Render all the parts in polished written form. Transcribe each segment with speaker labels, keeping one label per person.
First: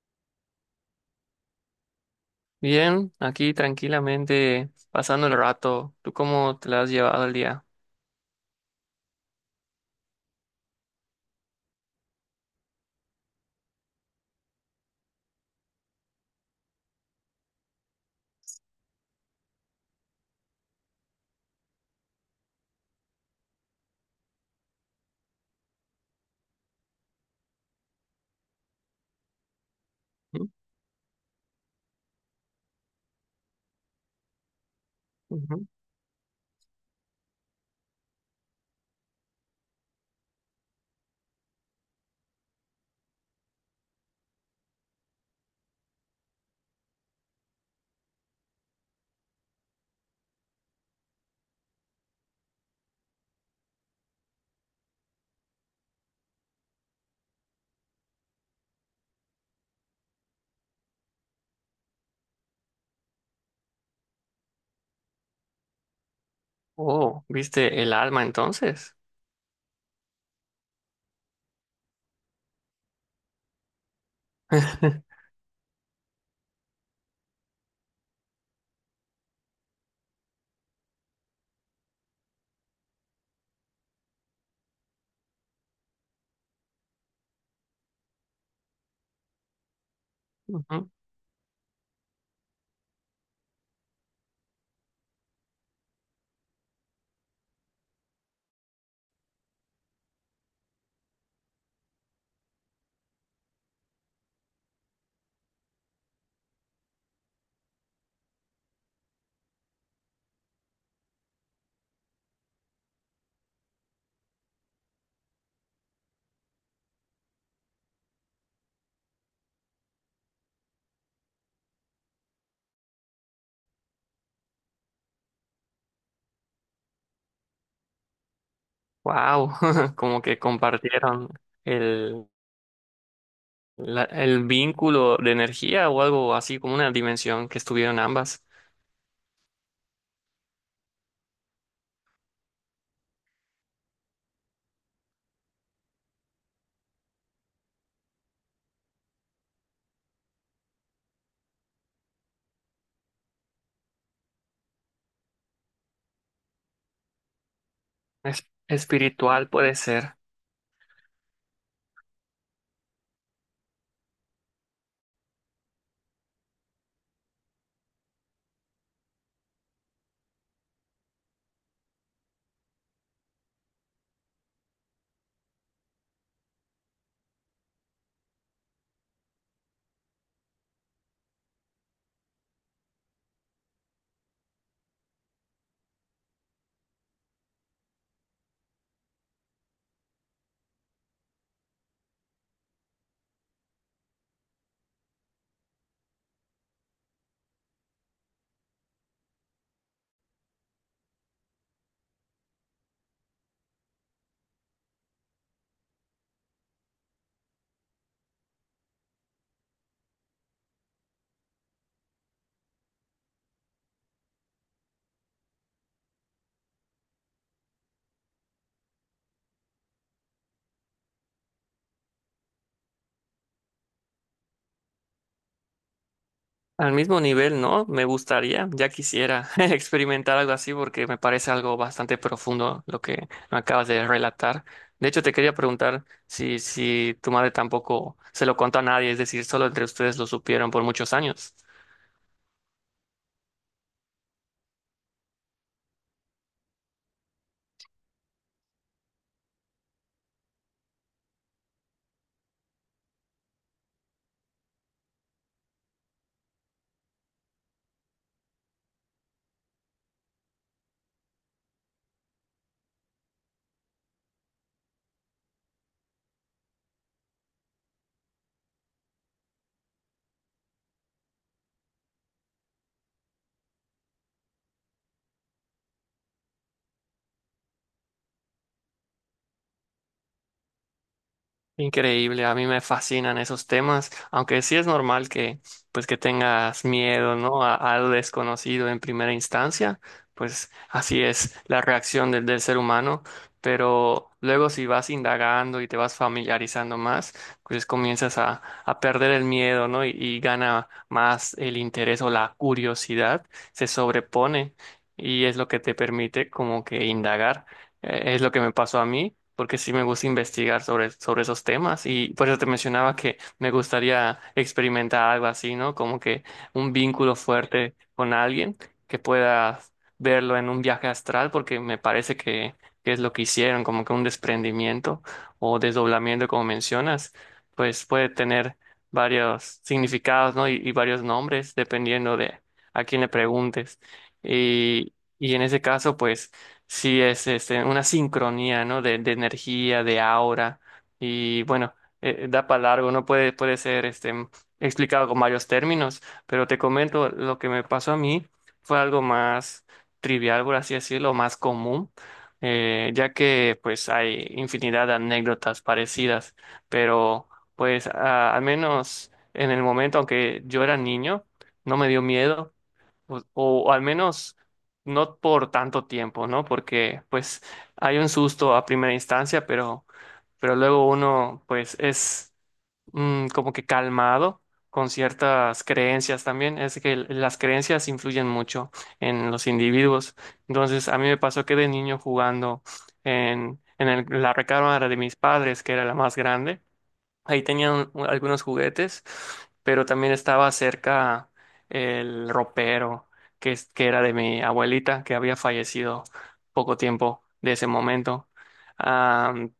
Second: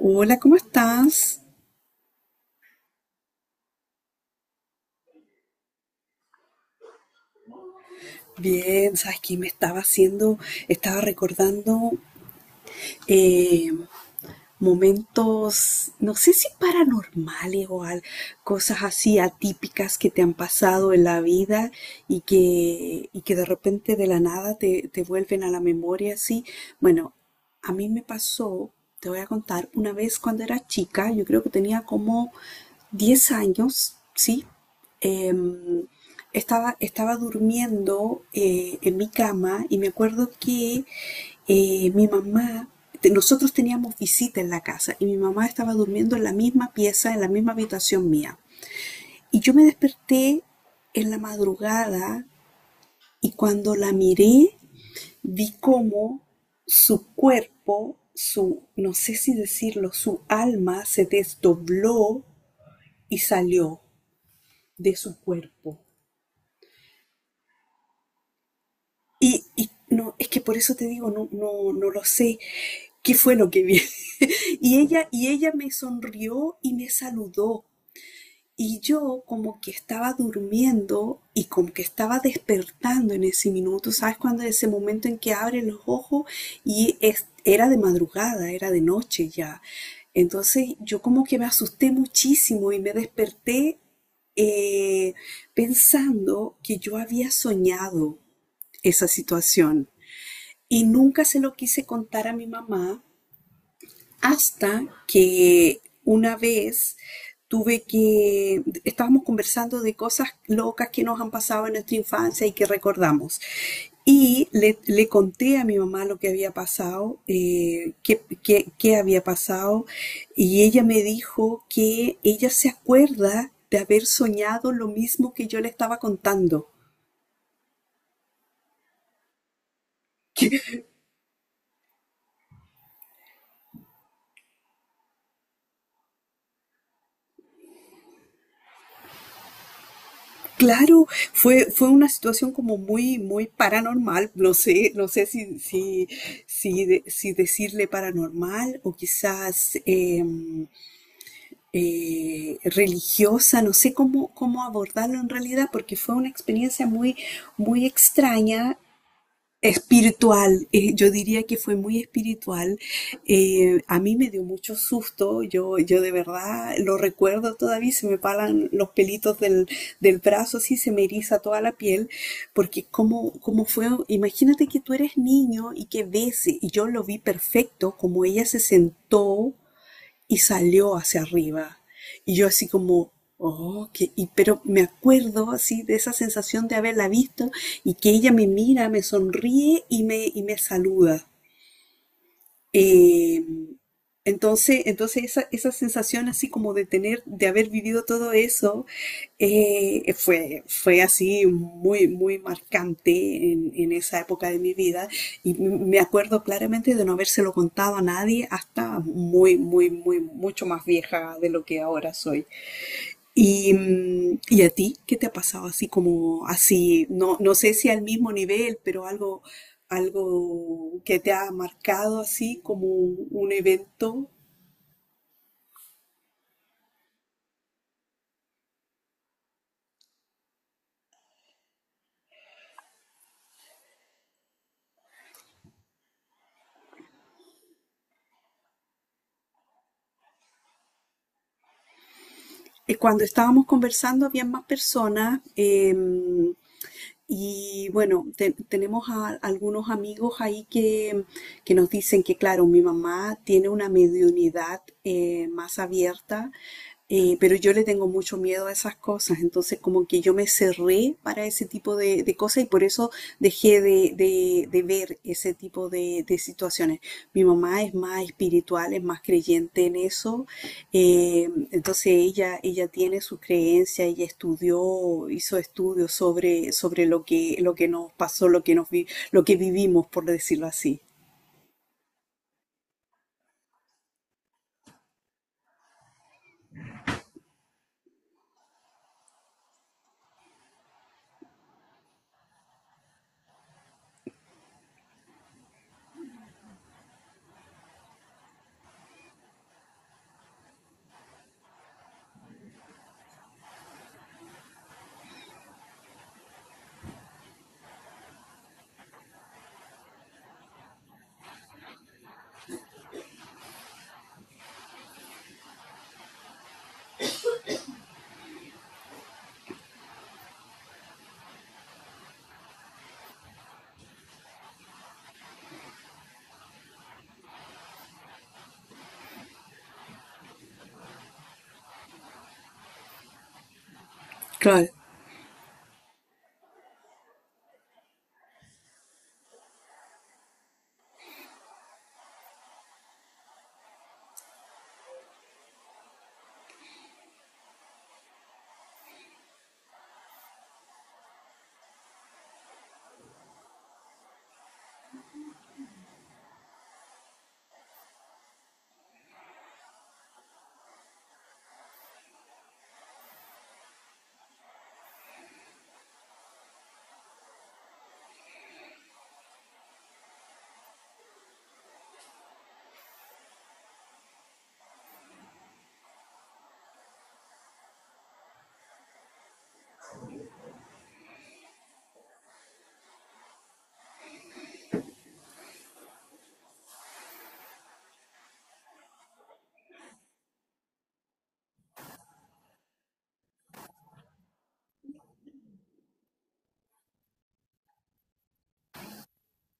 Speaker 1: Hola, ¿cómo estás?
Speaker 2: Bien, aquí tranquilamente pasando el rato. ¿Tú cómo te la has llevado el día?
Speaker 1: Bien, sabes que me estaba haciendo, estaba recordando, eh, momentos, no sé si paranormales cosas así atípicas que te han pasado en la vida y que de repente de la nada te vuelven a la memoria así. Bueno, a mí me pasó, te voy a contar, una vez cuando
Speaker 2: ¿Mm?
Speaker 1: era chica, yo creo que tenía como 10 años, ¿sí?
Speaker 2: Ujú.
Speaker 1: Em, estaba durmiendo, en mi cama y me acuerdo que, mi mamá, nosotros teníamos visita en la casa y mi mamá estaba durmiendo en la misma pieza, en la misma habitación mía. Y yo me desperté en la madrugada y cuando la miré vi cómo su cuerpo, su, no sé si decirlo, su alma se desdobló y salió de su cuerpo.
Speaker 2: Oh, ¿viste el alma entonces?
Speaker 1: Y no, es que por eso te digo, no, no, no lo sé qué fue lo que vi. Y ella, y ella me sonrió y me saludó. Y yo como que estaba durmiendo y como que estaba despertando en ese minuto, ¿sabes? Cuando ese momento en que abre los ojos, era de madrugada, era de noche ya. Entonces
Speaker 2: Wow,
Speaker 1: yo como que me asusté muchísimo y me desperté, eh, pensando que yo había soñado esa situación. Y nunca se lo quise contar a mi mamá hasta que una vez tuve que, estábamos conversando de cosas locas que nos han pasado en nuestra infancia y que recordamos. Y le conté a mi mamá lo que había pasado, qué había pasado, y ella me dijo que ella se acuerda de haber soñado lo mismo que yo le estaba contando.
Speaker 2: como que compartieron el, el vínculo de energía o algo así, como una dimensión que estuvieron ambas.
Speaker 1: Claro, fue una situación como muy, muy paranormal. No sé, no sé si decirle paranormal o quizás, religiosa. No sé cómo, cómo abordarlo en realidad, porque fue una experiencia muy, muy extraña.
Speaker 2: Espiritual puede ser.
Speaker 1: Espiritual, yo diría que fue muy espiritual. A mí me dio mucho susto. Yo de verdad lo recuerdo todavía, se me paran los pelitos del, brazo, así se me eriza toda la piel, porque como fue, imagínate que tú eres niño y que ves, y yo lo vi perfecto, como ella se sentó y salió hacia arriba. Y yo así como, oh, que, y, pero me acuerdo así de esa sensación de haberla visto y que ella me mira, me sonríe y me saluda. Eh, entonces esa sensación así como de tener, de haber vivido todo eso, fue así muy, muy marcante en esa época de mi vida. Y me acuerdo claramente de no habérselo contado a nadie hasta muy, muy, muy, mucho más vieja de lo que ahora soy. Y, ¿y a ti qué te ha pasado así como así? No, no sé si al mismo nivel, pero algo, que te ha marcado así como un evento.
Speaker 2: Al mismo nivel, ¿no? Me gustaría, ya quisiera experimentar algo así porque me parece algo bastante profundo lo que me acabas de relatar. De hecho, te quería preguntar si tu madre tampoco se lo contó a nadie, es decir, solo entre ustedes lo supieron por muchos años.
Speaker 1: Cuando estábamos conversando había más personas. Y bueno, tenemos algunos amigos ahí que nos dicen que, claro, mi mamá tiene una mediunidad, más abierta. Pero yo le tengo mucho miedo a esas cosas, entonces como que yo me cerré para ese tipo de, cosas y por eso dejé de ver ese tipo de situaciones. Mi mamá es más espiritual, es más creyente en eso. Entonces ella tiene sus creencias, ella estudió, hizo estudios sobre, lo que nos pasó, lo que vivimos, por decirlo así.
Speaker 2: Increíble, a mí me fascinan esos temas, aunque sí es normal que pues que tengas miedo, ¿no? A algo desconocido en primera instancia, pues así es la reacción del ser humano, pero luego si vas indagando y te vas familiarizando más, pues comienzas a perder el miedo, ¿no? Y gana más el interés o la curiosidad, se sobrepone y es lo que te permite como que indagar. Es lo que me pasó a mí, porque sí me gusta investigar sobre, sobre esos temas y por eso te mencionaba que me gustaría experimentar algo así, ¿no? Como que un vínculo fuerte con alguien que pueda verlo en un viaje astral, porque me parece que es lo que hicieron, como que un desprendimiento o desdoblamiento, como mencionas, pues puede tener varios significados, ¿no? Y varios nombres, dependiendo de a quién le preguntes.
Speaker 1: Claro.
Speaker 2: Y, y en ese caso, pues... Sí, es este, una sincronía, ¿no? De energía, de aura. Y bueno, da para largo, no puede, puede ser este, explicado con varios términos, pero te comento lo que me pasó a mí fue algo más trivial, por así decirlo, más común, ya que pues hay infinidad de anécdotas parecidas, pero pues al menos en el momento, aunque yo era niño, no me dio miedo o al menos no por tanto tiempo, ¿no? Porque pues hay un susto a primera instancia, pero luego uno pues es como que calmado con ciertas creencias también. Es que las creencias influyen mucho en los individuos. Entonces a mí me pasó que de niño jugando en la recámara de mis padres, que era la más grande. Ahí tenían algunos juguetes, pero también estaba cerca el ropero, que, que era de mi abuelita, que había fallecido poco tiempo de ese momento. Am,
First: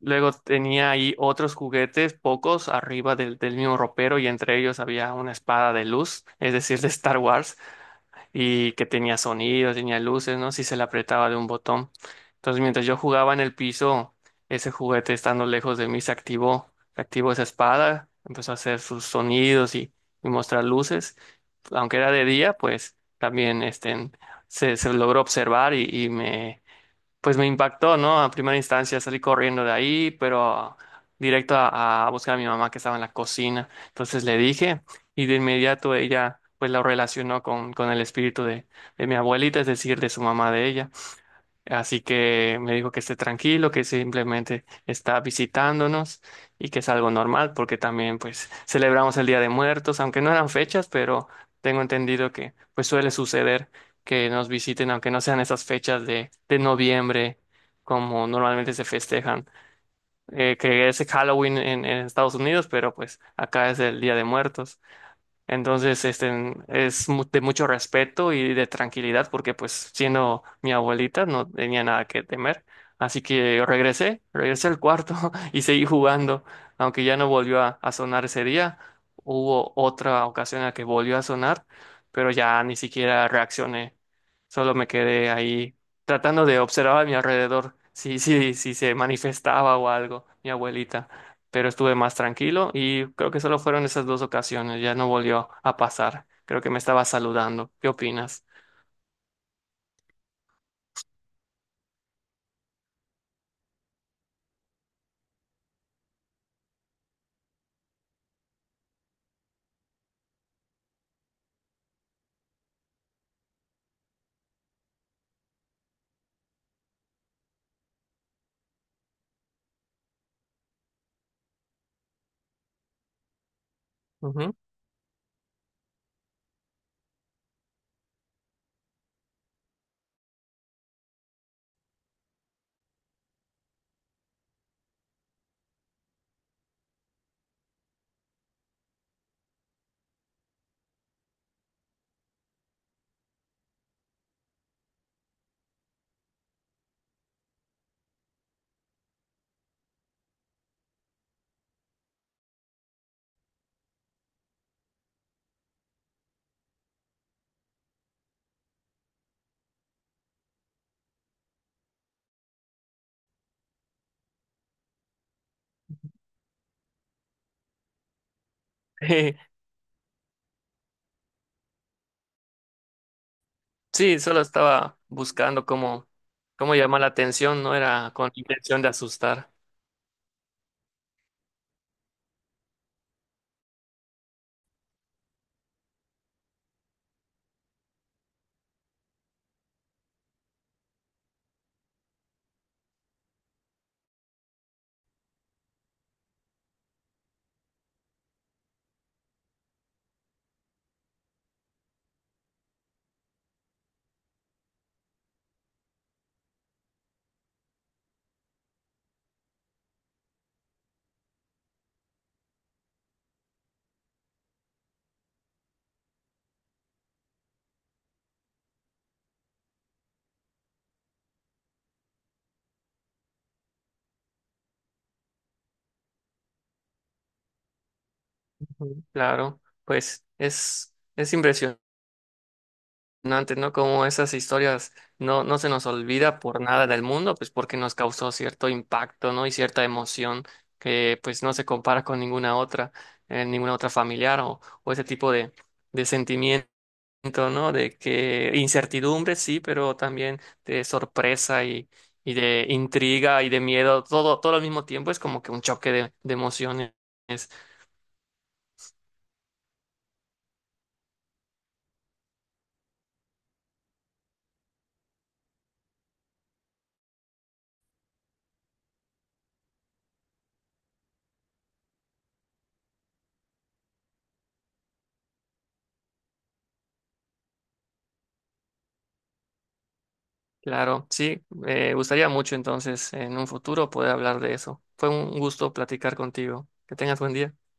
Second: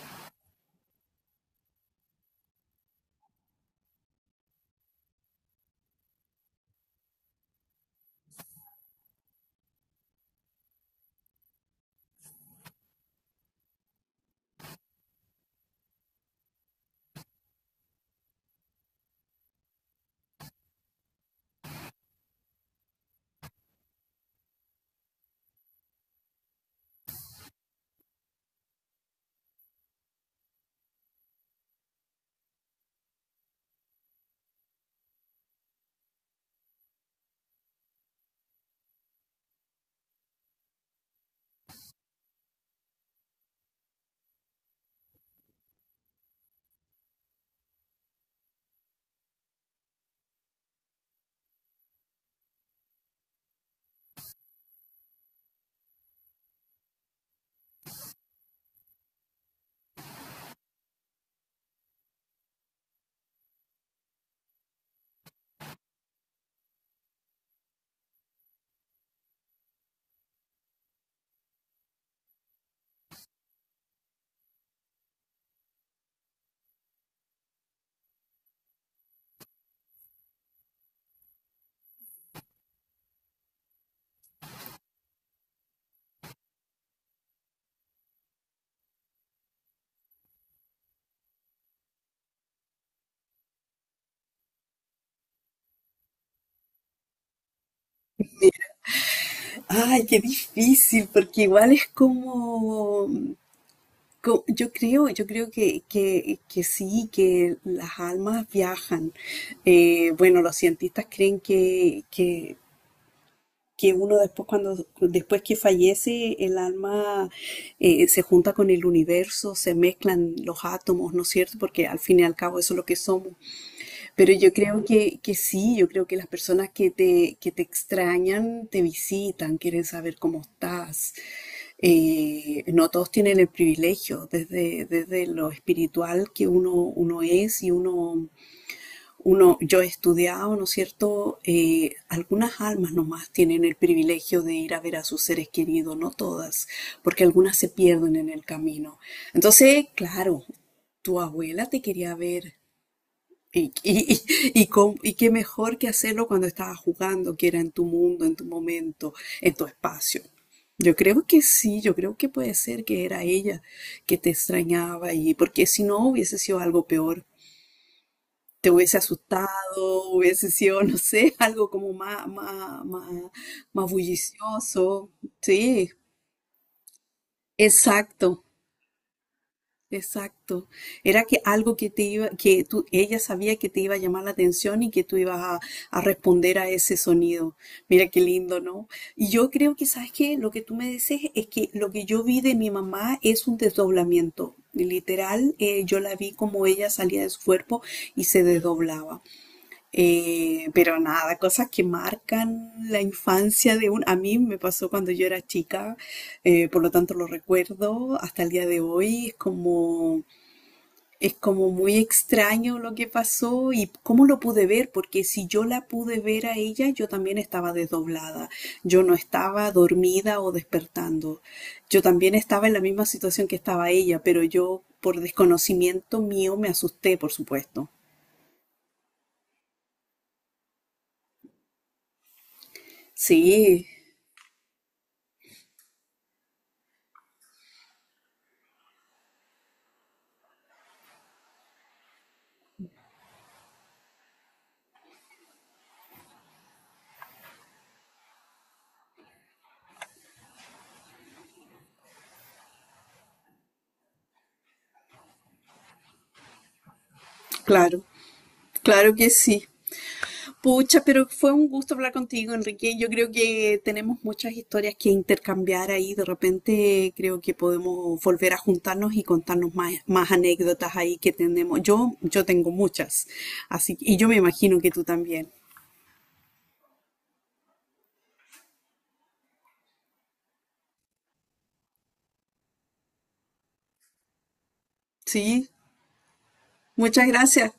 Speaker 2: luego tenía ahí otros juguetes, pocos, arriba del, del mismo ropero, y entre ellos había una espada de luz, es decir, de Star Wars y que tenía sonido, tenía luces, ¿no? Si se la apretaba de un botón. Entonces, mientras yo jugaba en el piso, ese juguete estando lejos de mí se activó esa espada, empezó a hacer sus sonidos y mostrar luces. Aunque era de día, pues también este, se logró observar y me, pues me impactó, ¿no? A primera instancia salí corriendo de ahí, pero directo a buscar a mi mamá que estaba en la cocina. Entonces le dije y de inmediato ella pues lo relacionó con el espíritu de mi abuelita, es decir, de su mamá de ella. Así que me dijo que esté tranquilo, que simplemente está visitándonos y que es algo normal porque también pues celebramos el Día de Muertos, aunque no eran fechas, pero tengo entendido que pues suele suceder que nos visiten aunque no sean esas fechas de noviembre como normalmente se festejan, que es Halloween en Estados Unidos, pero pues acá es el Día de Muertos. Entonces, este, es de mucho respeto y de tranquilidad porque pues siendo mi abuelita no tenía nada que temer. Así que regresé, regresé al cuarto y seguí jugando. Aunque ya no volvió a sonar ese día, hubo otra ocasión en la que volvió a sonar, pero ya ni siquiera reaccioné. Solo me quedé ahí tratando de observar a mi alrededor si se manifestaba o algo, mi abuelita, pero estuve más tranquilo y creo que solo fueron esas dos ocasiones, ya no volvió a pasar. Creo que me estaba saludando. ¿Qué opinas?
Speaker 1: Ay, qué difícil, porque igual es como, yo creo que sí, que las almas viajan. Bueno, los cientistas creen que uno después cuando después que fallece el alma, se junta con el universo, se mezclan los átomos, ¿no es cierto? Porque al fin y al cabo eso es lo que somos. Pero yo
Speaker 2: Ujú.
Speaker 1: creo que sí, yo creo que las personas que te extrañan te visitan, quieren saber cómo estás. No todos tienen el privilegio desde lo espiritual que uno es y yo he estudiado, ¿no es cierto? Algunas almas nomás tienen el privilegio de ir a ver a sus seres queridos, no todas, porque algunas se pierden en el camino. Entonces, claro, tu abuela te quería ver. Y, y, y qué mejor que hacerlo cuando estabas jugando, que era en tu mundo, en tu momento, en tu espacio. Yo creo que sí, yo creo que puede ser que era ella que te extrañaba y porque si no hubiese sido algo peor te hubiese asustado, hubiese sido, no sé, algo como más, más, más, más
Speaker 2: Sí, solo estaba
Speaker 1: bullicioso.
Speaker 2: buscando
Speaker 1: Sí,
Speaker 2: cómo, cómo llamar la atención, no era con
Speaker 1: exacto,
Speaker 2: intención de asustar.
Speaker 1: exacto. Era que algo que te iba, que tú, ella sabía que te iba a llamar la atención y que tú ibas a, responder a ese sonido. Mira qué lindo, ¿no? Y yo creo que, ¿sabes qué? Lo que tú me dices es que lo que yo vi de mi mamá es un desdoblamiento. Literal, yo la vi como ella salía de su cuerpo y se desdoblaba. Pero nada, cosas que marcan la infancia de un... A mí me pasó cuando yo era chica, por lo tanto lo recuerdo hasta el día de hoy. Es como muy extraño lo que pasó y cómo lo pude ver, porque si yo la pude ver a ella, yo también estaba desdoblada. Yo no estaba dormida o despertando. Yo también estaba en la misma situación que estaba ella, pero yo por desconocimiento mío me asusté, por supuesto.
Speaker 2: Ujú. Claro, pues es impresionante. No, antes, ¿no?
Speaker 1: Sí,
Speaker 2: Como esas historias no, no se nos olvida por nada del mundo, pues porque nos causó cierto impacto, ¿no? Y cierta emoción que pues no se compara con ninguna otra familiar o ese tipo de sentimiento, ¿no? De que incertidumbre, sí, pero también de sorpresa y de intriga y de miedo, todo, todo al mismo tiempo es como que un choque de emociones.
Speaker 1: claro. Claro que sí. Pucha, pero fue un gusto hablar contigo, Enrique. Yo creo que tenemos muchas historias que intercambiar ahí. De repente creo que podemos volver a juntarnos y contarnos más, más anécdotas ahí que tenemos. Yo tengo muchas. Así, y yo me imagino que tú también.
Speaker 2: Claro, sí, me gustaría mucho entonces en un futuro poder hablar de eso. Fue un
Speaker 1: Sí,
Speaker 2: gusto platicar contigo. Que tengas
Speaker 1: muchas
Speaker 2: buen día.
Speaker 1: gracias.